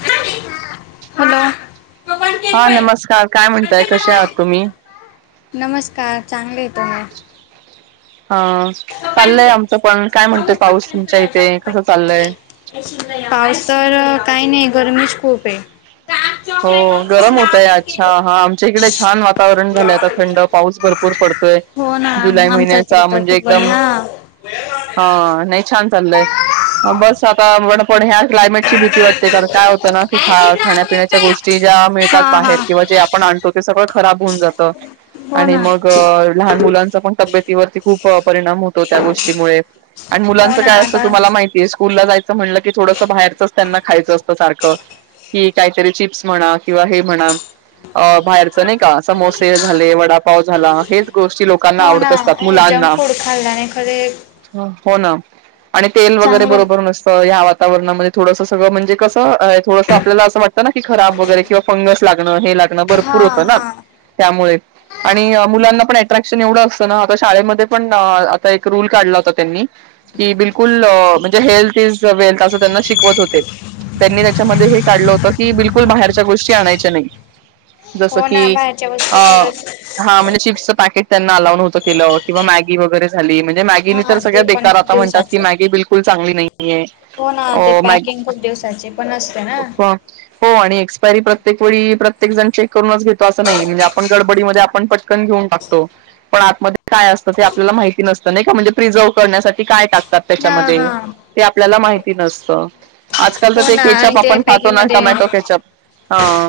Hello पप्पान cake हा पाहिजे नमस्कार काय म्हणताय म्हणजे कसे आहात मला तुम्ही नमस्कार चांगले य तो म हा चाललंय आमचं पण काय म्हणतय सांगूच पाऊस पटकन तो तुमच्या याच्या इथे पप्पान कसं चाललय पाऊस तर काही नाही गरमीच खूप आहे डार्क हो चॉकलेट वर कोण गरम होतय लावायचे आणि ते अच्छा देऊ हा आमच्या इकडे छान वा वातावरण झालंयता थंड पाऊस भरपूर पडतोय हो ना जुलै आमच्या इकडे महिन्याचा तर म्हणजे खूप एकदम बढिया हा नाही छान चाललय बस पण ह्या क्लायमेटची भीती वाते कारण काय होत ना की ख काय शिमला आवडेल काय गोी ज्या मिळतात हा हा बाहेर किंवा जे आपण आणतो ते सगळं खब जात हो आणि ना मग लहान मुलांचा पण तब्येतीवरती खूप परिणाम होत त्या गोष्टीमुळे आणि हो मुलांच ना काय असं आता तुम्हाला माहितीये स्कूल ला जायचं म्ह की थोडस बाहेरचच त्यांना खायचं असतं सारखं क काहीतरी चिप्स म्हणा किंवा हे म्हणा अ बाहेरच नाही का समोसे झाले वडापाव झाला हेच गोष्टी लोकांना हो आवडत ना असतात जंक मुलांना. फूड खाल्ला ख हो ना आणि तेल वगैरे चांगलं बरोबर नाही. नसतं ह वातावरणामध्ये थोडसं सगळं म्हणजेसं थडंसं आपल्याला असं वाततं ना की खराब वगैरे किंवा फंगस भपर हा हो हा त्यामुळे मुं अट्रॅक्शन एवढं असत ना आता शाळेमध्ये पण आता एक रूल काढला होता त्यांनी कि बिलकुल म्हणजे हेल्थ इज वेल्थ असं त्यांना शिकवत होते त्यांनी त्याच्यामध्ये हे काढलं होतं की बिलकुल बाहेरच्या गोष्टी आणायच्या नाही हो ना बाहेरच्या कीा वस्तू खरंच म्हणजेिपके त्यां अत के गी वगैरे झाली म्हणजे मॅगी तर हा ते सगळ्या पण बकार खूप आता म्हणात की दिवसाचे मगी बिलकुल चांगली नाहीये हो ना अ ते मॅग पॅकिंग खूप दिवसाचे पण असते ना हो आणि एक्सपायरी प्रत्येक वेळी प्रत्येक जण चेक करूनच घेतो असं नाही म्हणजे आपण गडबडीमध्ये आपण पटकन णत काय असत आपल्याला माहिती नसत का म्हणजे प्रिझर्व करण्यासाठी काय टाकत हा त्याच्यामध्ये हा ते आपल्याला माहिती नसत आजकाल तर हो ते ना आणि केचाप ते आपण खातो पॅकिंग मध्ये टमॅटो केचअप हा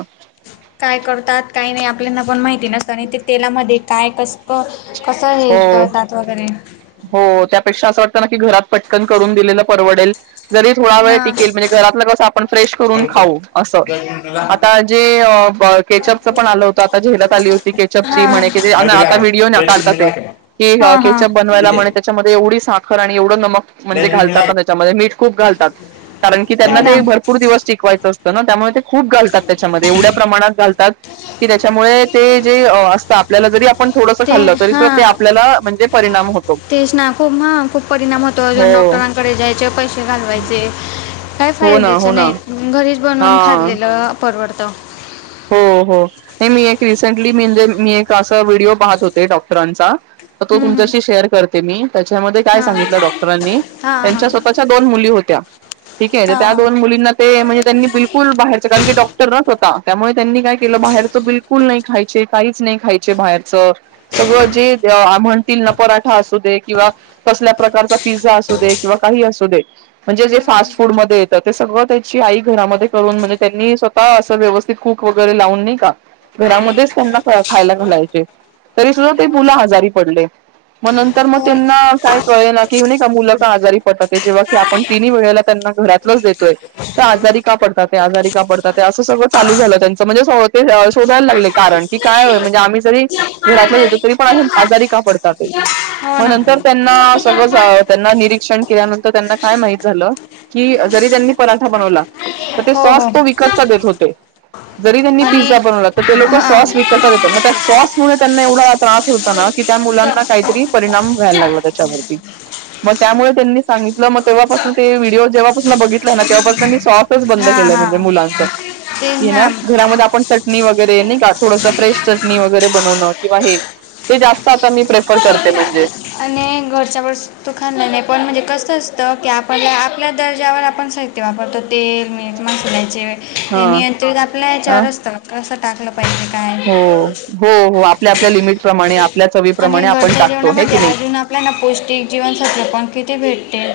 काय करतात काय नाही आपल्याना पण माहिती सत आणि ते तेलामध्ये काय कस कसं हे हो तळतात वगैरे हो त्यापेक्षा असं वाट की घरात पटकन करून दिलेलं परवडेल जरी थोडा वेळ हा टिकेल म्हणजे घरातलं कसं आपण फ्रेश करून हा खाऊ असं आता जे केचअपच पण आलं होतं आता झेलत आली होती केचप ची म्हणे आता व्हिडिओ ना काढतात ते कि ह हा केचप बनवायला म्हणे त्याच्यामध्ये एवढी साखर आणि एवढं नमक म्हणजे घालतात हा ना त्याच्यामध्ये मीठ खूप घालतात कारण की हो त्यांना ना ते भरपूर दिवस टिकवायचं असत ना त्यामुळे ते खूप घालतात त्याच्यामध्ये एवढ्या प्रमाणात घालतात की त्याच्यामुळे ते जे असतात आपल्याला जरी आपण थोडंसं ते खाल्लं तरी हा सुद्धा ते आपल्याला म्हणजे परिणाम होतो तेच ना खूप ह खूप परिणाम होतो हो अजून डॉक्टरांकडे जायचे पैसे घालवायचे काय हो ना फायद्याच हो ना नाही घरीच हा बनवून खाल्लेलं परवडत हो हो हे मी एक रिसेंटली म्हजे मी एक असा व्हिडिओ पाहत होते डॉक्टरांचा तर तो हम्म हम्म तुमच्याशी शेअर करते मी त्याच्यामध्ये काय हां सांगितलं डॉक्टरांनी हां त्यांच्या स्वतःच्या दोन मुली होत्या ठीक आहे हां हां त्या हां दोन मुलींना ते म्हणजे त्यांनी बिलकुल बाहेरच कारण की डॉक्टर न स्वता त्यामुळे त्यांनी काय केलं बाहेरचं बिलकुल नाही खायचे काहीच नाही खायचे बाहेरच सगळं जे म्हणतील ना पराठा असू दे किंवा कसल्या प्रकारचा पिझ्झा असू दे किंवा काही असू दे म्हणजे जे हम्म फास्ट फूड हम्म म येतात ते सगळं त्याची आई घरामध्ये करून म्हणजे त्यांनी स्वतः अस व्यवस्. कूक वगैरे लावून नाही का घरामध्येच त्यांना खायला घालायचे. तरी सुद्धा ते हो ना मुला हजारी पडले. मग नंतर मग हो हो ना त्यांना काय कळेल की नाही का मुलं आजारी पटत जेव्हा की आपण तिन् वेळेला. देतोय आजारी का पडात आजारी का पडात असं. चालू झाच म्हणजे शोधायला लागले कारण की कायय म्हणजे आम्ही जरी घराततो तरी पण आजारी त्यां सगळं त्यांना निरीक्षण केल्यानंतर त्यांना काय माहित झालं की जरी त्यांनी पराठा बनवला तर ते हो सहस हो तो विकतचा देत होते जरी त्यांनी आणि पिझ्झा बनवला तर ते लोक हा सॉस विक येत मग त्या सॉस मु त्यांना एवढा त्रास होतो कि त्या जा मुलांना काहीतरी परिणाम व्हायला जा लागला त्याच्यावरती मग त्यामुळे त्यांनी सांगितलं मग जा तेव्हापासून ते व्हिडओ जेव्हापसून बघितला ना तेव्हापासून मी शॉसच बंद हां केला हां म्हणजे मुलांच हे ना घरामध्ये आपण चटणी वगैरे नाही का थोडस फ्रेश चटणी वगैरे बनवणं किंवा हे ते जास्त आता मी प्रेफर करते म्हणजे आणि घरच्या व तु खा नाही नाही पण म्हणजे कसं असतं की आपणला आपल्या दर्जावर आपण साहित्य वापरतो तेल मीठ मसाल्याचे हा ते नियंत्रित आपल्या या अ चवर र असतं कसं टाकलं पाहिजे काय हो हो हो आपल्या आपल्या लिमिटपमाणे आणि घरच्या जेवणामध्ये अजून आपल्याला पौष्टिक जीवनसत्त्व पण किती भेटते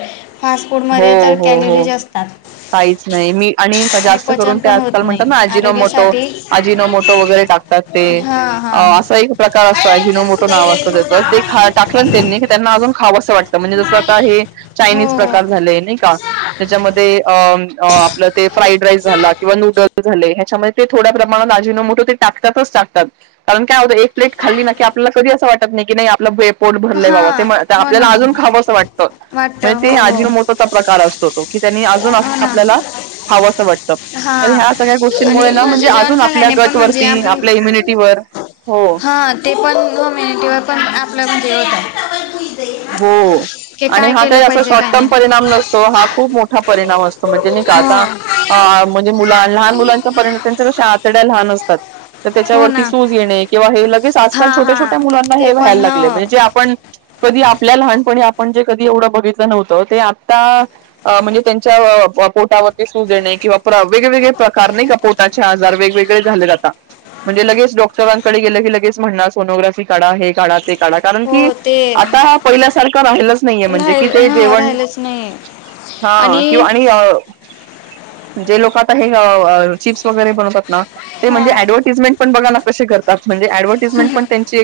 फास्ट फूडमध्ये तर हो हो हो कॅलरीज असतात काहीच नाही मी आणि जास्त करून पचन ते पण होत आजकाल नाही म्हणतात ना अजिनोमोटो आरोग्यासाठी अजिनोमोटो वगैरे टाकतो ते हां हां असा एक प्रकार असतो अजिनोमोठ व अस त्या ते टाकलं त्यांनी त्यांना अजून खावं असं वाटतं म्हणजे जस आता हे चायनीज. झा हो का त्याच्या आप ते फ्राईड राईस झाला किंवा नूड च्या थोड्या प्रमाणात आजीनोमोठ ते टाकातच टाकतात कारण काय एक प्लेट खाल्लीी. आपला कधी असं वाटत नाही की नाही आपलं पोट भरलंय हा बावं हो ना आपल्याला अजून खावं असं वाटतं. वाटतं हो ते हो आजिनोमोटो प्रकार असतो तो की त्यांनी अजून हो ना आपल्याला. खावं असं वाटतं हा तर ह्या सगळ्या आणि गोष्टींमुळे ना म्हणजे घरचे जेवण अजून आपल्या खाल्ल्याने पण गट म्हणजे वरती आपण आपल्या इम्युनिटीवर. हो हा ते पण होमेनिटिवा पण आपल्यामध्ये होता हो आणि हा काही अस पाहिजे शॉर्ट काय टर्म नाही परिणाम नसतो हा खूप मोठा परिणाम असतो म्हणजे नाही का हो आता म्हणजे मुला लहान मुलांच्या पर्यंत त्यांच्या कशा आतड्या लहान असतात तर हो त्याच्यावरती ना सूज येणे किंवा हे ल आजल हा छोट्या हा छोट्या मुलांना ते हे वयला पण ह लागले म्हणजेे आप कधी आपल्या लहानपणी आपण जे कधी एवढं बघितलं नव्हतं ते आता म्हणजे त्यांच्या पोटावरती सूज देणे किंवा वेगवेगळे प्रकार नाही का पोटाचे आजार वेगवेगळे झाले ज आता म्हणजे लगेच डॉक्टरांकडे गेलं की लगेच म्हणणा सोनोग्राफी काढा हे काढा ते काढा कारण की हो ते आता हा पहिल्यासारखा राहिलाच नाहीये म्हणजे कि राहिल ते हा जेवण राहिलच नाही हा किं आणि अ जे लोक आता हे चिप्स वगैरे बनवतात ना ते हा म्हणजे हा. ऍडव्हर्टीजमेंट पण बघाला कशी करतात ऐडवरटाजमैट पण कशी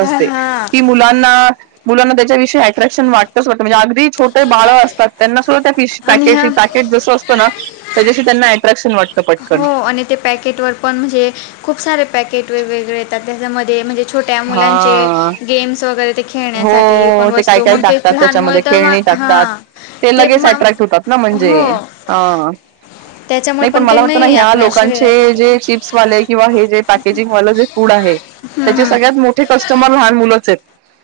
हा असतात हा मुलांना त्याच्याषयी हयफ्रक्शन वाटतच वातं म्हणजे अगदी छोटे बाळ असतात त्यांना सुद्धा फिश आणि पकेट हा पॅकेट जस असतो ना त्याच्याशी त्यांना प्रक्षन वाट हो आणि ते पॅकेट वर पण म्हणजे खूप सारे पॅकेट वेगवेगळे येतात त्याच्यामध्ये म्हणजे छोट्या मुलांचे हा गेम्स वगैरे ते हो खेळण्यासाठी पण ते काय वस्तो काय मग ते टाकतात लहान मु त्याच्यामध्ये तर खेळणी मग हां ते लगेच अट्रॅक् होतात म्हणजे त्याच्या नाही पण मला वाटतं ना ह्या लोकांचे जे हम्म चिप्स वाले किंवा हे जे पॅकेजिंग वालं जे फूड आहे हम् हम सग्यात मोठे कस्टमर लहान मुलंच आहेत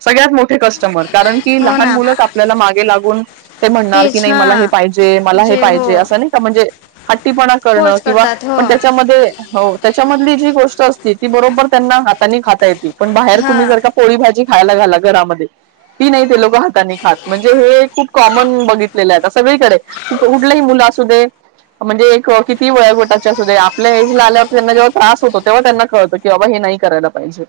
सगळ्यात मोठे कस्टमर कारण की हो लहान ना मुलं आपल्याला मागे लागून ते म्हणणार की तेच नाही मला हे हां जे हो पाहिजे अस म्हणजे हपण फोर्स किंवा करतात हो पण त्याच्यामध्ये त्या गोष्ट अस त बरोबर त्यांना हाता खाता येत पण बाहेर हां तुम्ही जर पोळी भाजी खायला घाला घरामध्ये ती नाही ते लोक हातानी खात म्हणजे हे खूप कॉमन बघितलेलं आहेता सगळीकडे कठल्याही मुलं जाासू दे म्हणजे एक किती वेय गोटाच्या असू आपल्या एज ला आल्यावर त्यांना जेव्हा त्रास होतो तेव्हा त्यांना कळतं की बाबा हे क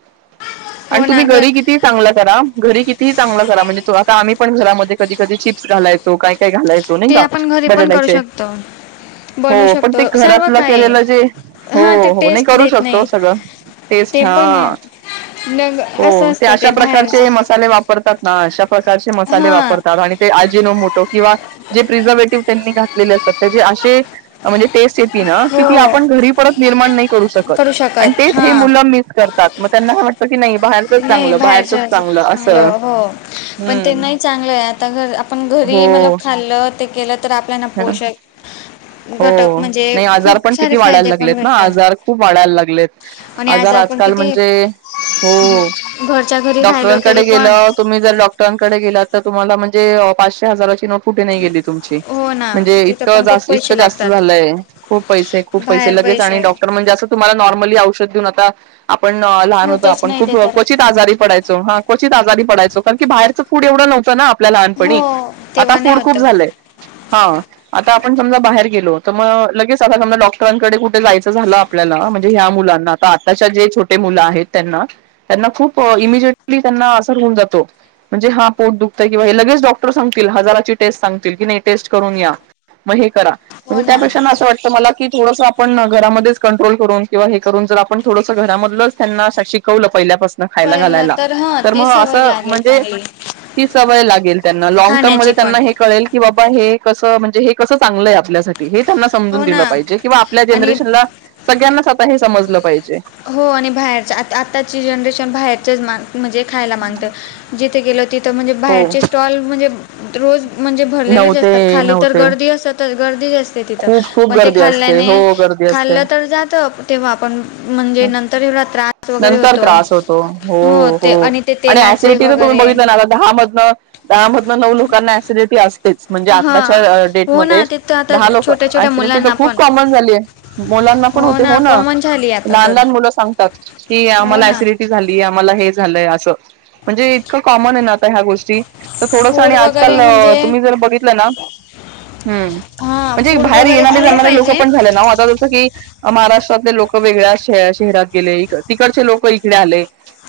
हो तुम्ही ना ग घरी कि चग करा घरी कि चग करा म्हण आम्हीण घरामध्ये कधी कधी चिप्स घालायचो का काय घालायचो नाही ते का आपण घरी पण करू बटट्याचे. शकतो बनवू हो पण ते शकतो सर्व घरातलं काही केलेलं जे हो हां ते हो नाही टेस्ट करू देत शकतो नाही सगळं. टेस्ट ते हा पण आहे लग हो असं ते असतं अशा बाहेरचं प्रकारचे मसाले वापरतात ना अशा प्रकारचे मसाले हां वापरतात आणि ते आजेनो मोटो किंवा जे प्रिझर्वेटिव्ह त्यांनी घातलेले असतात त्या असे म्हणजे टेस्ट हो येती आपण घरी परत निर्माण नाही करू शकत शकत आणि हां मुल मिस [unintelligible] त त्यांना वाटतं की नाही बाहेरचंच नाही चांगलं बाहेरचंच चांगलं बाहेरचल असं हो पण ते हम्म नाही चांगलंय आता घर. आपण घरी मला हो खाल्त. तर आपल्याना पोषक हो घटक म्हणजे नाही आजार खूप पण सारे किती वाढायला फायदे पण लागलेत ना आजार भेटतात खूप वाढायला लागलेत आणि आजार पण आजकाल किती म्हणजे हो घरच्या घरी राहिलो तरी डॉक्टरांकडे पण गेलं तुम्ही जर डॉक्टरांकडे गेला तर तुम्हाला म्ह म्हे पाचशे हजाराची नोट फुठे नाही गेली तुमची हो ना म्हणजे तिथं इतकं पण खूप जास् इतकं पैसे जास्त लागतात झालंय खूप पैसे खूप पैसे लगेच आणि डॉक्टर म्हणजे जास्त तुम्हा नॉर्मली औषध आ आपण लहान होतो होतच आपण नाही ते खूप तर क्वित आजारी पडायचो हा क्वचित आजारी पडायच कारण की बाहेरच फूड एवढं नव्हतं ना आपल्या हो लहानपणी आता तेव्हा नाही फूड होत खूप झालंय. हा आता आपण समजा बाहेर गेलो तर मग लगेच आता समजा डॉक्टरांकडे कुठे जायचं झालं आपल्या. म्हणजे या मुलांना आता आताचे छोटे मुल आहेत त्यांना त्यांना खूप इमिजेटली त्यांना असं होऊन जातं म्हणजे हा पोट दुखते का काय लगेच डॉक्टर सांगते हजाराची टेस्ट सांगते टेस्ट करून या मग हे हो णे ना त्यापेक्ष वाट मला क थोड आपण घरामध्ये कंट्रोल करून किंवा हे करून जर आपण पण थोडसं घरामधलंच त्यांना शिकवलं. पहिल्यापासन खायला पहिला घालायला हा तर ती मग सवय असं लागेल म्हणजे चांगली ती सवय लागेल त्यांना लँग टर्म मध्ये खाण्याची पण त्यांना हे कळेल की बा हे कस म्हणजे हे कसं चांगलंय आपल्यासाठी त्यांना समजून हो ना दिलं पाहिजे किंवा आपल्या आणि जनरेशनला सगळ्यांनाच आता हे समजलं पाहिजे. हो आणि बाहेरच आ आताची जनरेशन बाहेरचेच मान म्हणजे खायला मागतं जिथे गेलो तिथं म्हणजे हो बाहेरचे स्टॉल म्हणजे रोज म्हणजे भरलेलेच नव्हते असतात खाली तर नव्हते गर्दी असतच गर्दी तिथ खूप खूप पण ते गर्दी असते खाल्ल्याने हो गर्दी असते खाल्लं तर जात तेव्हा आपण म्हणजे नंतर एवढा त्रास वगैरे नंतर होतो त्रास होतो हो ते आणि ते तेलाचे [unintelligible] वगैरे. दहामधन दहामधन नऊ लोकां ॲसिडिटी असते म्हणजे हां आत्ताच्या डेट हो मधे ना ते तर आता दहा लोक छोट्या छोट्या ॲसिडिटी तर मुलांना खूप पण कॉमन झाली आहे मुलांना पण होते हो ना. कॉमन झाली आता लहान तर लहान मुलं सांगतात की हो आम्हाला ना ऍसिडिटी झाली आम्हाला हे झालंय असं म्हणजे इत कॉमन आहे ना आता ह्या गोष्टी तर थोडस फूड आणि आजकाल वगैरे म्हणजे तुम्ही जर बघितलं ना. हम्म हां म्हणजे फूड बाहेर वगैरे येणारे खाल्लं जाणारे लोक पाहिजे पण झाले ना आता जस की महाराष्ट्रातले लोक वेगळ्याच शहरात. तिकडची लोक इकडे आले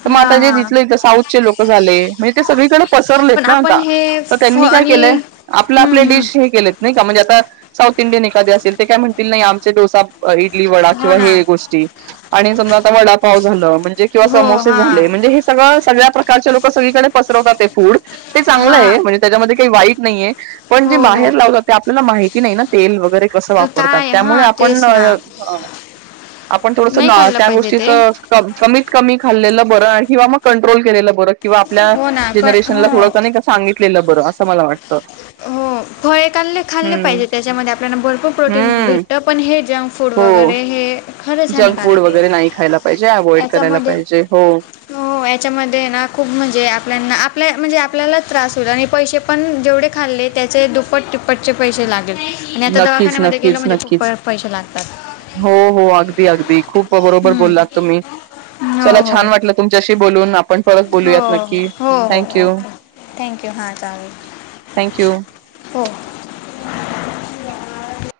मग हां आता हां जिथले साऊथचे लोक झाले म्हणजे सगळीकडे. पसरलेत पण ना आपण आता हे तर फ त्यांनी काय आणि केलंय आपले हम्म, आपले हम्म. डिश हे केलेत नाही का म्हणजे आता साऊथ इंडियन एखादे असेल ते काय म्हणतील नाही आमचे डोसा, इडली, वडा हो किंवा ना हे समजा आता वडापाव झाल म्हणजे किंवा हो समोसे हां झाले, म्हणजे हे सगळं सगळ्या प्रकारचे लोक सगळीकडे पसरवतात ते फूड ते चांगलं आहे हां म्हणजे त्याच्यामध्ये काही वाईट नाहीय. पण हो जे हो बाहेर लाव जाते आपल्याला माहिती नाही ना तेल वगैरे वैगेरे कस वापरतात काय त्यामुळे हां आपण तेच ना आपण थोडस नाही खाल्लं त्या पाहिजे गोष्टीच ते कमीत कमी खाल्लेलं बर किंवा कंट्रोल केलेलं बर किंवा आपल्या हो ना कण जनरेशला हो थोडस कमी सांगितलेलं. लं बर असं मला वाटतं ह हो फळे खाल्ले खाल्ले पाहिजे त्याच्यामध्ये आपल्याला भरपूर प्रोटीन हम्म भेटत पण हे जंक फूड हो वगैरे हे खरंच जंक फूड हानिकारक वगैरे आहे नाही खायला पाहिजे अव्हइड करायला याच्यामध्ये पाहिजे हो हो याच्यामध्ये ना खूप म्हणजे आपल्याना आपल्या म्हणजे आपल्याला त्रास होईल आणि पैसे पण जेवढे खाल्ले त्याचे दुप्ट टिप्पटचे पैसे लागले आणि आता नक्कीच दवाखान्यामध्ये गेलं नक्कीच म्हणजे खूप नक्कीच पैसे लागतात हो हो अगदी अगदी खूप बरोबर हम्म. बोललात तुम्ही हो चला हो छान वाटलं तुमच्याशी बोलून आपण परत बोलूयात नक्की थँक्यू थँंक यू हा चांगल थँक्यू हो [inaudible]